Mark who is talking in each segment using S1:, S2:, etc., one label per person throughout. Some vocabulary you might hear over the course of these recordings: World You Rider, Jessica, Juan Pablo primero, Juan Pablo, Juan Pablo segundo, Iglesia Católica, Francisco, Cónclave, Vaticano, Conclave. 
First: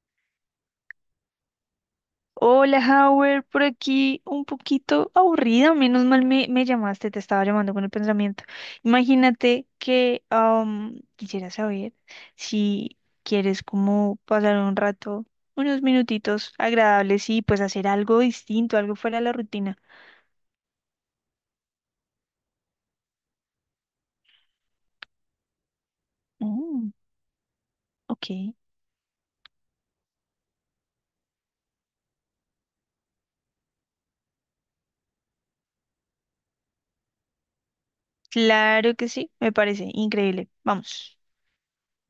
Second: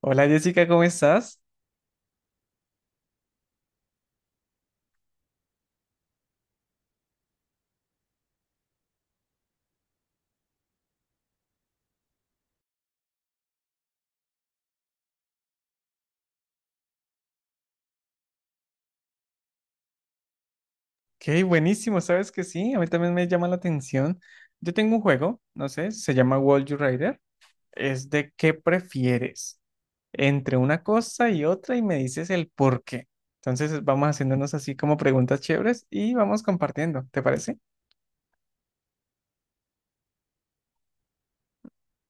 S1: Hola, Jessica, ¿cómo estás?
S2: Hola, Howard, por aquí un poquito aburrida, menos mal me llamaste, te estaba llamando con el pensamiento. Imagínate que quisiera saber si quieres como pasar un rato, unos minutitos agradables y pues hacer algo distinto, algo fuera de la rutina.
S1: Qué buenísimo, ¿sabes que sí? A mí también me llama la atención. Yo tengo un juego, no sé, se llama World You
S2: Mm,
S1: Rider. Es
S2: ok,
S1: de qué prefieres entre una cosa y otra y me dices el por qué. Entonces vamos haciéndonos así como preguntas chéveres y vamos compartiendo, ¿te parece?
S2: claro que sí, me parece increíble. Vamos.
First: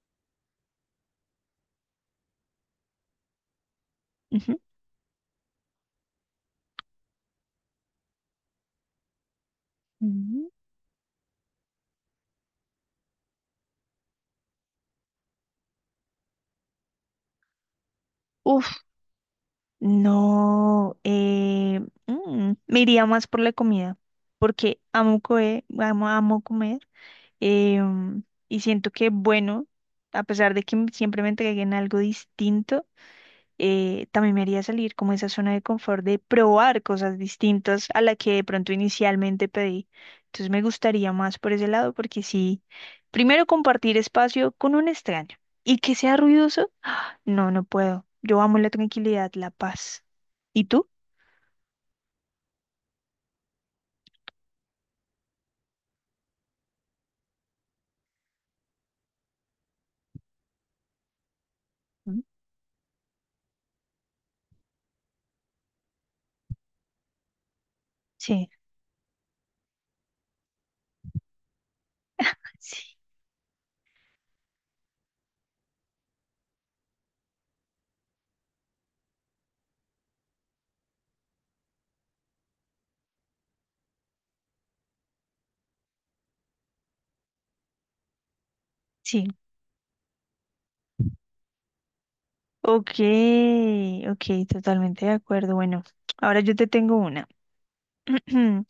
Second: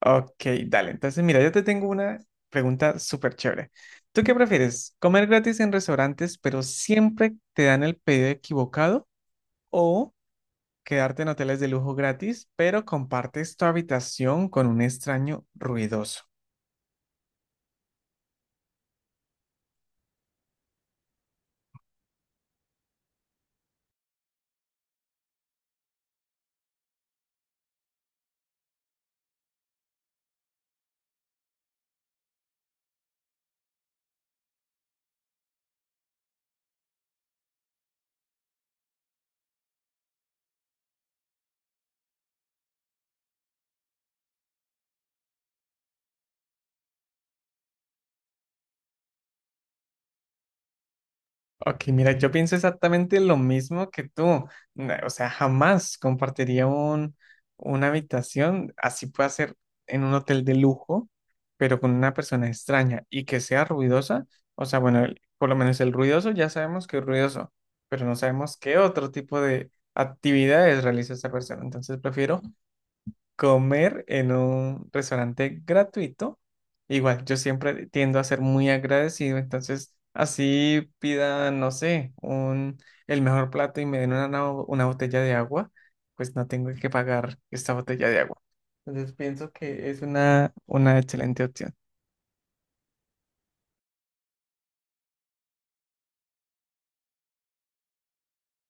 S1: Ok, dale. Entonces mira, yo te tengo una pregunta súper chévere. ¿Tú qué
S2: Ujú.
S1: prefieres? ¿Comer gratis en restaurantes pero siempre te dan el pedido equivocado?
S2: Ujú.
S1: ¿Quedarte en hoteles de lujo gratis, pero compartes tu habitación con un extraño ruidoso?
S2: Uf. No, me iría más por la comida, porque amo comer, amo, amo comer, eh, mm, y siento que, bueno, a pesar de que siempre me entreguen algo distinto, también me haría salir como esa zona de confort de probar cosas distintas a la que de pronto inicialmente pedí. Entonces me gustaría más por ese lado, porque sí, primero compartir espacio con un extraño y que sea ruidoso. No, no puedo. Yo amo la tranquilidad, la paz. ¿Y tú?
S1: Ok, mira, yo pienso exactamente lo mismo que tú. O sea, jamás compartiría una habitación, así puede ser en un hotel de lujo, pero con una
S2: ¿Mm?
S1: persona extraña y que sea ruidosa. O sea, bueno, por lo menos el ruidoso ya sabemos que es ruidoso, pero no
S2: Sí,
S1: sabemos qué otro tipo de actividades realiza esa persona. Entonces prefiero
S2: sí,
S1: comer en un restaurante gratuito. Igual, yo siempre tiendo a ser muy agradecido, entonces así pida, no sé, un, el mejor plato y me den una botella de agua, pues no tengo que pagar esta botella de agua. Entonces
S2: sí.
S1: pienso que es una excelente opción.
S2: Ok, ok, totalmente de acuerdo. Bueno, ahora yo te tengo una.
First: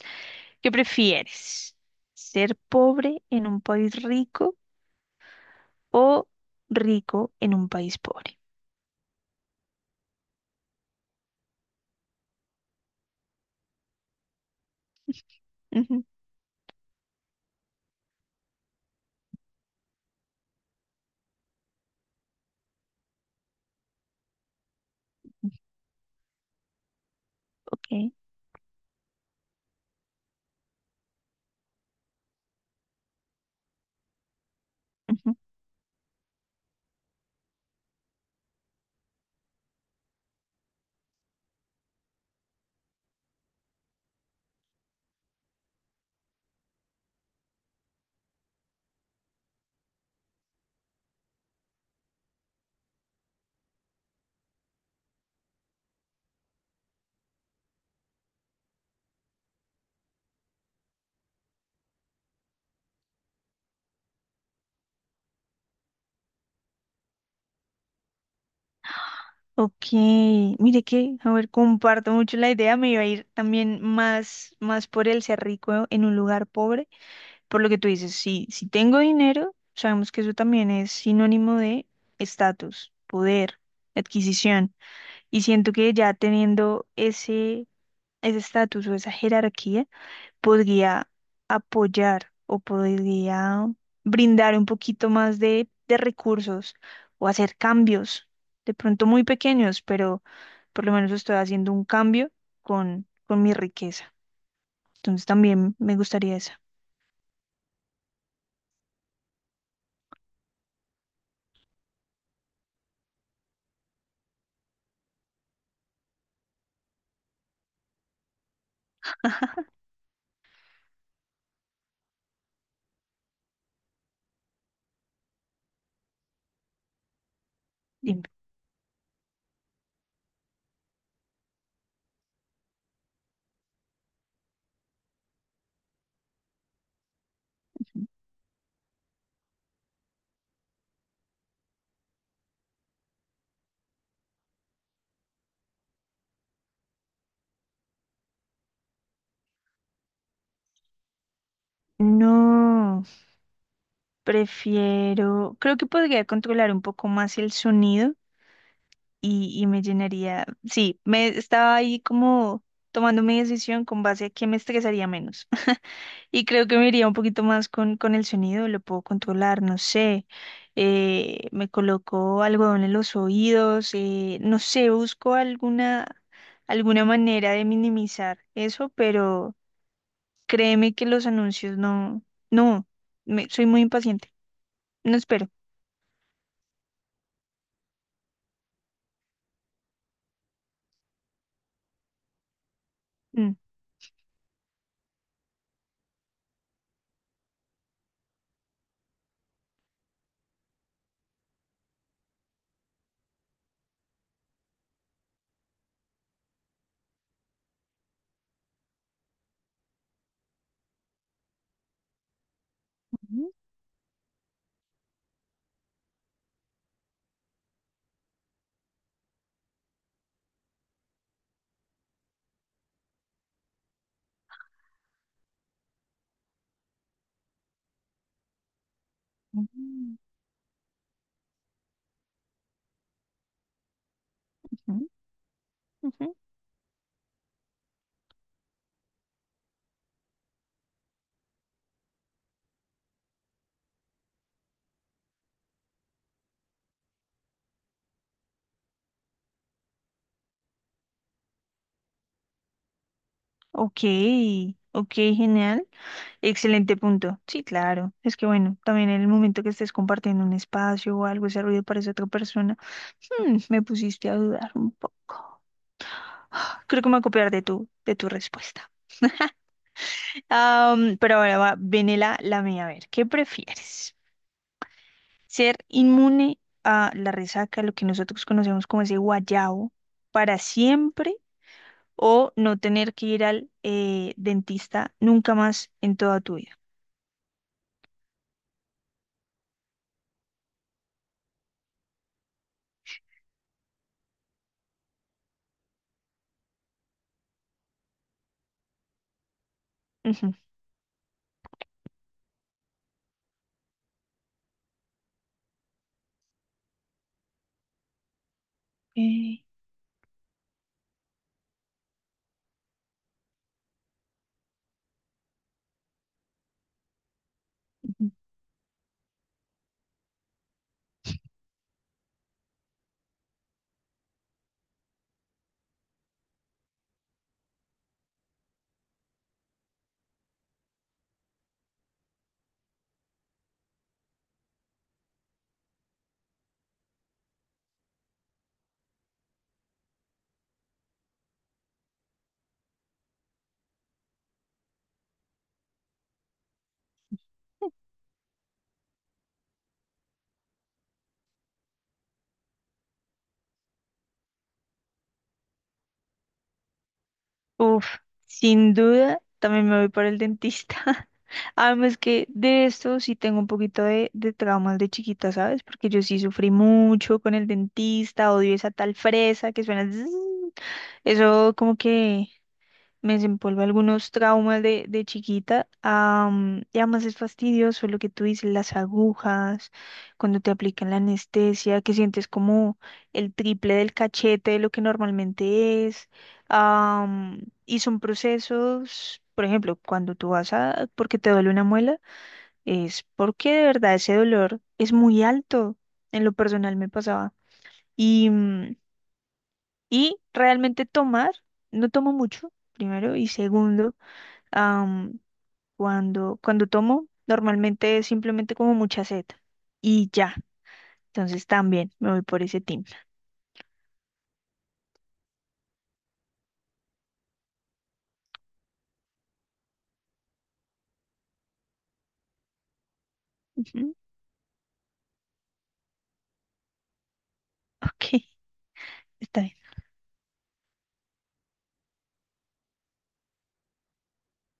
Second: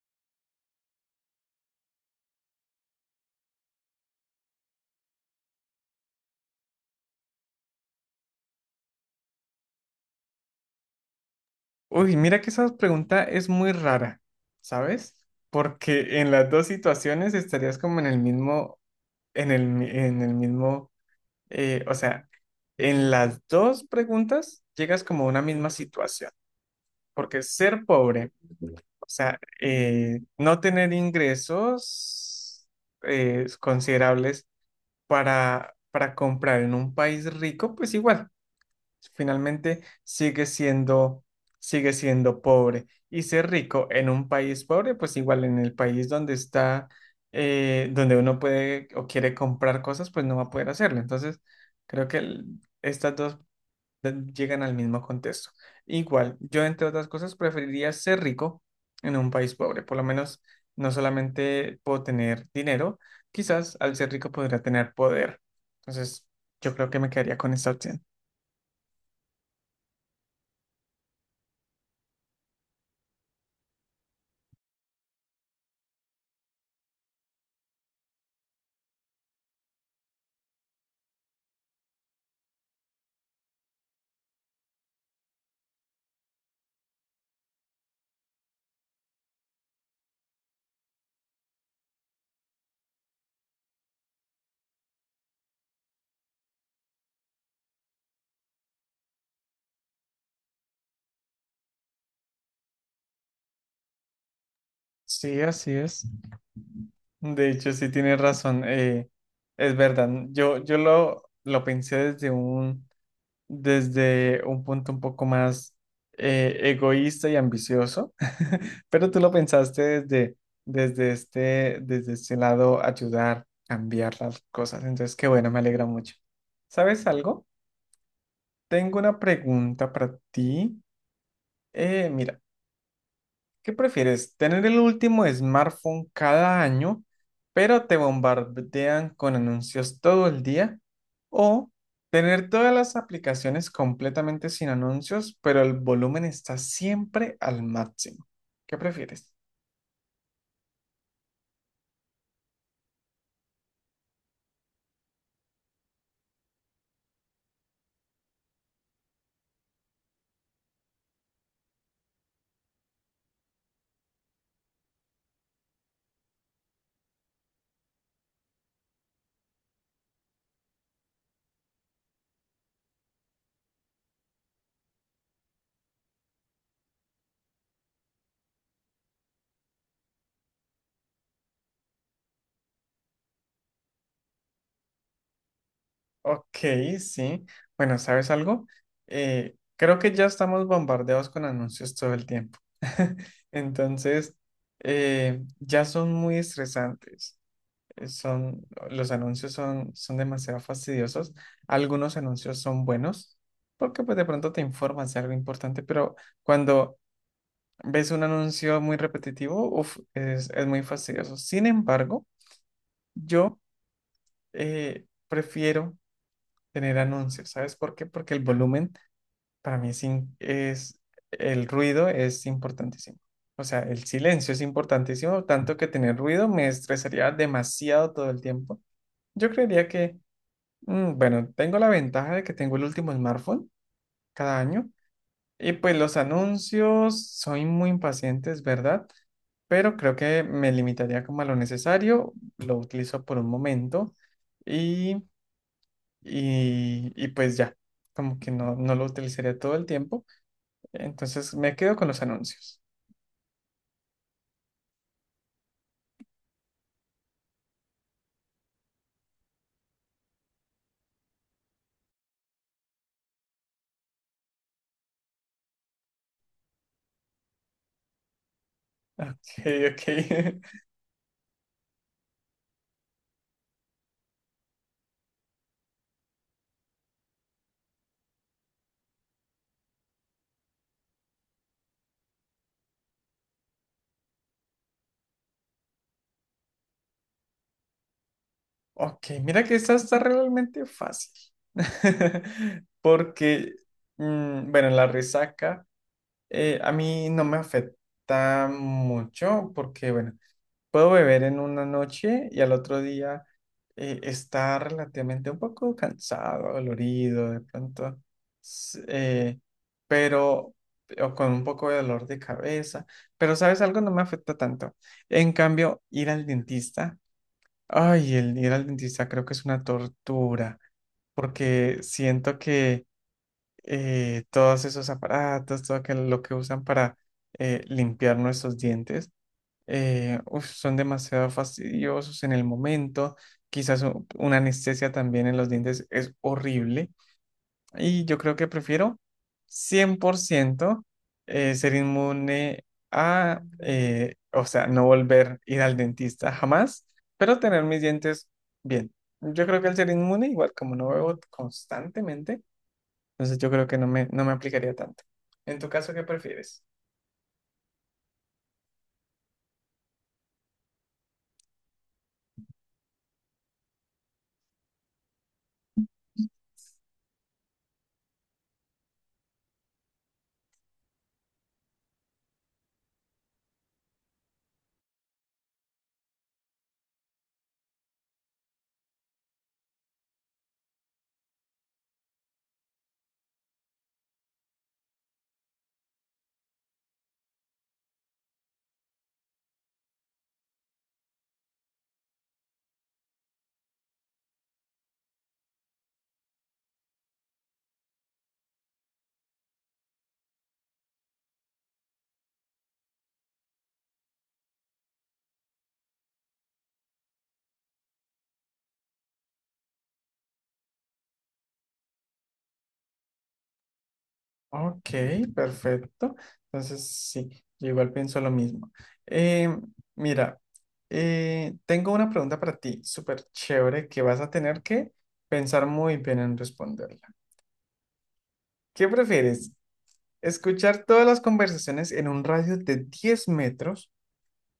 S2: ¿Qué prefieres? ¿Ser pobre en un país rico o rico en un país pobre?
S1: Uy, mira que esa pregunta es muy rara, ¿sabes?
S2: Ujú.
S1: Porque en las dos situaciones estarías como en el mismo, en en el mismo o sea, en las dos preguntas llegas como a una misma situación, porque ser
S2: Ok,
S1: pobre, o sea, no tener ingresos considerables
S2: ujú,
S1: para comprar en un país rico, pues igual finalmente sigue siendo pobre. Y ser rico en un país pobre, pues igual en el país donde está, donde uno puede o quiere comprar cosas, pues no va a poder hacerlo. Entonces, creo que estas dos llegan al mismo contexto. Igual, yo entre otras cosas preferiría ser rico en un país pobre. Por lo menos no solamente puedo tener dinero, quizás al ser rico podría tener poder. Entonces, yo creo que me quedaría con esta opción.
S2: ok. Mire que, a ver, comparto mucho la idea. Me iba a ir también más por el ser rico en un lugar pobre. Por lo que tú dices, si tengo dinero, sabemos que eso también es sinónimo de estatus, poder, adquisición. Y siento que ya teniendo ese estatus o esa jerarquía, podría apoyar o podría brindar un poquito más de recursos o hacer cambios, de pronto muy pequeños, pero por lo menos estoy haciendo un cambio con mi riqueza. Entonces
S1: Sí, así
S2: también me
S1: es.
S2: gustaría esa.
S1: De hecho, sí tienes razón. Es verdad. Yo lo pensé desde un punto un poco más egoísta y ambicioso, pero tú lo pensaste desde, desde este lado, ayudar, cambiar las cosas. Entonces, qué bueno, me alegra mucho. ¿Sabes algo?
S2: Dime.
S1: Tengo una pregunta para ti. Mira. ¿Qué prefieres? ¿Tener el último smartphone cada año, pero te bombardean con anuncios todo el día? ¿O tener todas las aplicaciones completamente sin anuncios, pero el volumen está siempre al máximo? ¿Qué prefieres?
S2: No. Prefiero, creo que podría controlar un poco más el sonido y me llenaría, sí, me estaba ahí como tomando mi decisión con base a que me estresaría menos. Y creo que me iría un poquito más con el sonido, lo puedo controlar, no sé, me coloco algodón en los oídos, no sé, alguna manera de minimizar eso, pero créeme que los anuncios no, no, soy muy impaciente, no espero.
S1: Ok, sí. Bueno, ¿sabes algo? Creo que ya estamos bombardeados con anuncios todo el tiempo.
S2: Mm.
S1: Entonces, ya son muy estresantes. Los anuncios son, son demasiado fastidiosos. Algunos anuncios son buenos porque pues de pronto te informas de algo importante, pero cuando ves un anuncio muy repetitivo, uf, es muy fastidioso. Sin embargo, yo prefiero tener anuncios. ¿Sabes por qué? Porque el volumen para mí es el ruido es importantísimo. O sea, el silencio es importantísimo, tanto que tener ruido me estresaría demasiado todo el tiempo. Yo creería
S2: Mm,
S1: que bueno, tengo la ventaja de que tengo el último smartphone cada año
S2: ujú,
S1: y pues los
S2: ujú.
S1: anuncios soy muy impaciente, es verdad, pero creo que me limitaría como a lo necesario, lo utilizo por un momento y, y pues ya, como que no lo utilizaría todo el tiempo, entonces me quedo con los anuncios.
S2: Ok, ok, genial. Excelente punto. Sí, claro. Es que bueno, también en el momento que estés compartiendo un espacio o algo, ese ruido parece otra persona. Mm, me pusiste a dudar un poco. Creo que me voy a copiar de tu respuesta.
S1: Ok, ok,
S2: Pero ahora va, viene la mía. A ver, ¿qué prefieres? ¿Ser inmune a la resaca, lo que nosotros conocemos como ese guayabo, para siempre? ¿O no tener que ir al dentista nunca más en toda tu vida?
S1: ok, mira que esta está realmente fácil porque, mm, bueno, en la resaca. A mí no me afecta mucho porque, bueno,
S2: Ujú.
S1: puedo beber en una noche y al otro día está relativamente un poco cansado, dolorido, de pronto, s- eh,
S2: Eh,
S1: pero, o con un poco de dolor de cabeza, pero ¿sabes algo? No me afecta tanto. En cambio, ir al dentista,
S2: ujú.
S1: ay, el ir al dentista creo que es una tortura porque siento que todos esos aparatos, lo que usan para limpiar nuestros dientes, uf, son demasiado fastidiosos en el momento. Quizás una anestesia también en los dientes es horrible. Y yo creo que prefiero 100% ser inmune o sea, no volver a ir al dentista jamás, pero tener mis dientes bien. Yo creo que al ser inmune, igual como no veo constantemente, entonces yo creo que no me aplicaría tanto. En tu caso, ¿qué prefieres?
S2: Uf, sin duda, también me voy por el dentista. Además que de esto sí tengo un poquito de traumas de chiquita, ¿sabes? Porque yo sí sufrí mucho con el dentista, odio esa tal fresa que suena zzzz. Eso como que me desempolva algunos traumas de chiquita. Y además es fastidioso lo que tú dices, las agujas, cuando te aplican la anestesia, que sientes como el triple del cachete de lo que normalmente es. am, y son procesos, por ejemplo, cuando tú vas a, porque te duele una muela, es porque de verdad ese dolor es muy alto. En lo personal me pasaba. Y, mm, y realmente tomar, no tomo mucho, primero, y segundo. Am, Cuando, cuando tomo, normalmente es simplemente como mucha sed y ya. Entonces también me voy por ese team.
S1: Ok, perfecto. Entonces sí, yo igual pienso lo mismo. Eh, Mira, tengo una pregunta para ti, súper chévere,
S2: Ujú.
S1: que vas a tener que pensar muy bien en responderla.
S2: Ok,
S1: ¿Qué
S2: está
S1: prefieres?
S2: bien.
S1: ¿Escuchar todas las conversaciones en un radio de 10 metros,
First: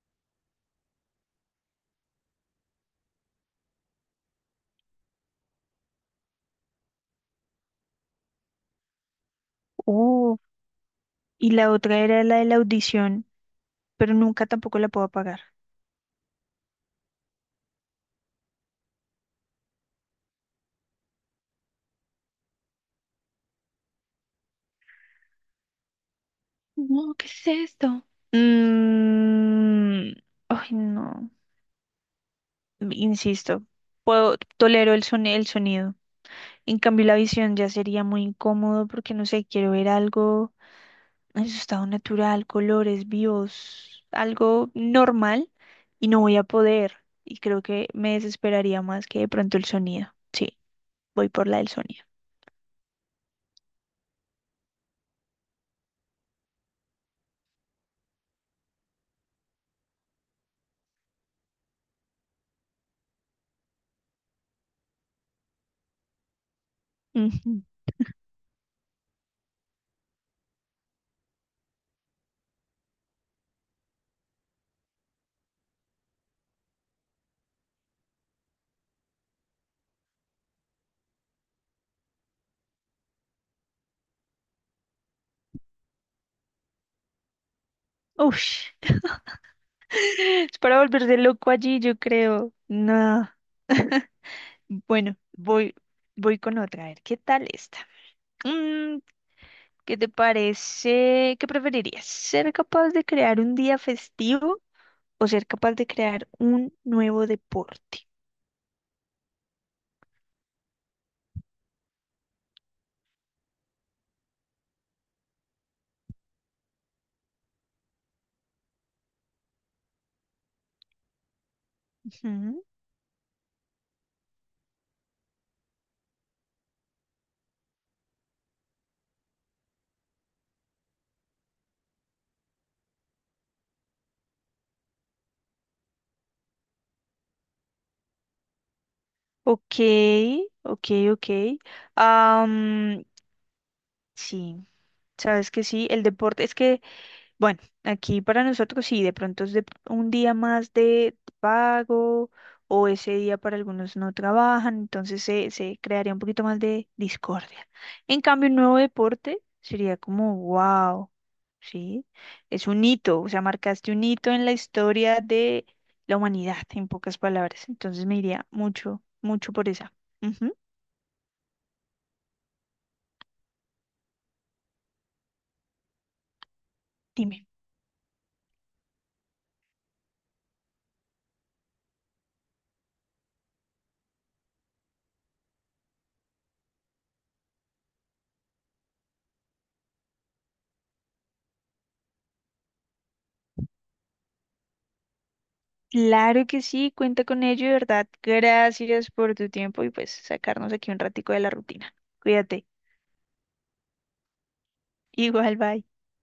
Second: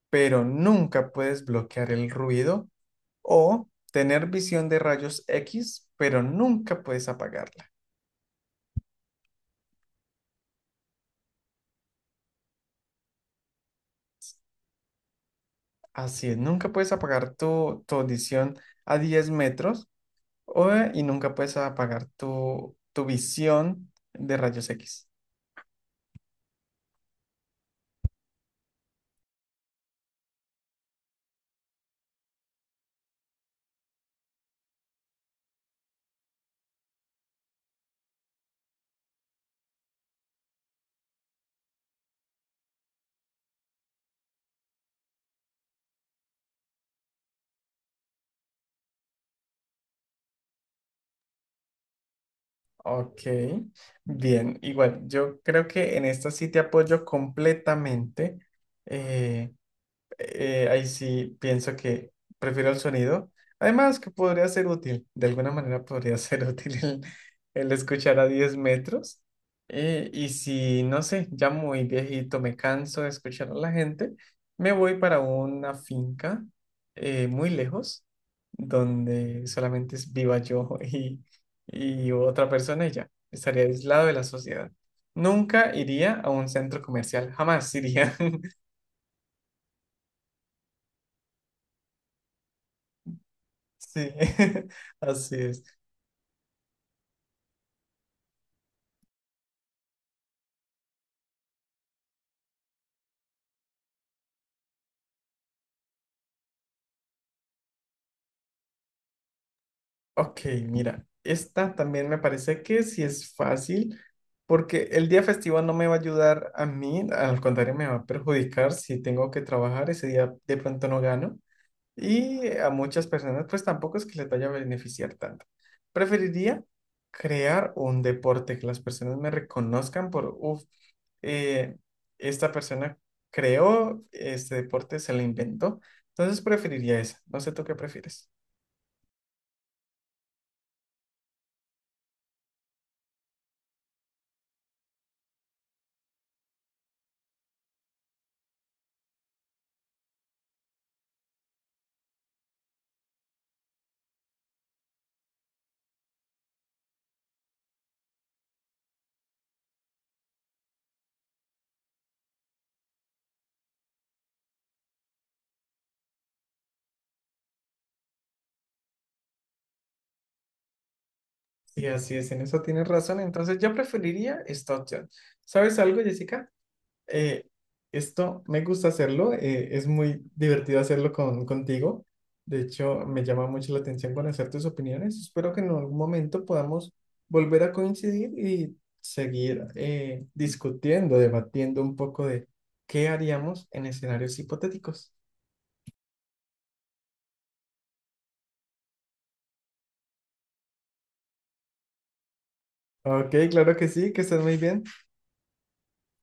S1: pero nunca puedes bloquear el ruido? ¿O tener visión de rayos X, pero nunca puedes apagarla?
S2: Oh, y la otra era la de la audición, pero nunca tampoco la puedo apagar.
S1: Así es, nunca puedes apagar tu audición a 10 metros y nunca puedes apagar tu visión de rayos X.
S2: No, ¿qué es esto? Mm, ay, no. Insisto, puedo, tolero el el sonido. En cambio, la visión ya sería muy incómodo porque no sé, quiero ver algo en su estado natural, colores vivos, algo normal y no voy a poder. Y creo que me desesperaría más que de pronto el sonido. Sí, voy por la del sonido.
S1: Ok, bien, igual, yo creo que en esta sí te apoyo completamente. Eh, ahí sí pienso que prefiero el sonido. Además, que podría ser útil, de alguna manera podría ser útil
S2: Ujú.
S1: el escuchar a 10 metros. Y si, no sé, ya muy viejito me canso de escuchar a la gente, me voy para una finca muy lejos, donde solamente es viva yo y otra persona y ya, estaría aislado de la sociedad. Nunca iría a un centro comercial, jamás iría.
S2: Ush. Es para volverse loco allí, yo creo. No.
S1: Sí,
S2: Bueno,
S1: así es.
S2: voy, voy con otra. A ver, ¿qué tal esta? Mm, ¿qué te parece? ¿Qué preferirías? ¿Ser capaz de crear un día festivo o ser capaz de crear un nuevo deporte?
S1: Ok, mira, esta también me parece que sí es fácil, porque el día festivo no me va a ayudar a mí, al contrario, me va a perjudicar si tengo que trabajar ese día, de pronto no gano. Y
S2: Ujú.
S1: a muchas personas, pues tampoco es que les vaya a beneficiar tanto. Preferiría crear un deporte, que las personas me reconozcan por, uff, esta persona creó este deporte, se lo inventó. Entonces preferiría esa. No sé tú qué prefieres.
S2: Ok, ok, ok. Am, sí, sabes que sí, el deporte es que bueno, aquí para nosotros sí, de pronto es de un día más de pago o ese día para algunos no trabajan, entonces se crearía un poquito más de discordia. En cambio, un nuevo deporte sería como, wow, sí, es un hito, o sea, marcaste un hito en la historia de la humanidad, en pocas palabras. Entonces me iría mucho, mucho por esa. Ujú.
S1: Sí, así es, en eso tienes razón. Entonces yo preferiría esta opción. ¿Sabes algo, Jessica? eh,
S2: Dime.
S1: Esto me gusta hacerlo, es muy divertido hacerlo contigo. De hecho, me llama mucho la atención conocer tus opiniones. Espero que en algún momento podamos volver a coincidir y seguir discutiendo, debatiendo un poco de qué haríamos en escenarios hipotéticos.
S2: Claro que sí, cuenta con ello, de verdad. Gracias por tu tiempo y pues sacarnos aquí un ratico de la rutina. Cuídate.
S1: Ok, claro que sí, que estés muy bien.
S2: Igual, bye.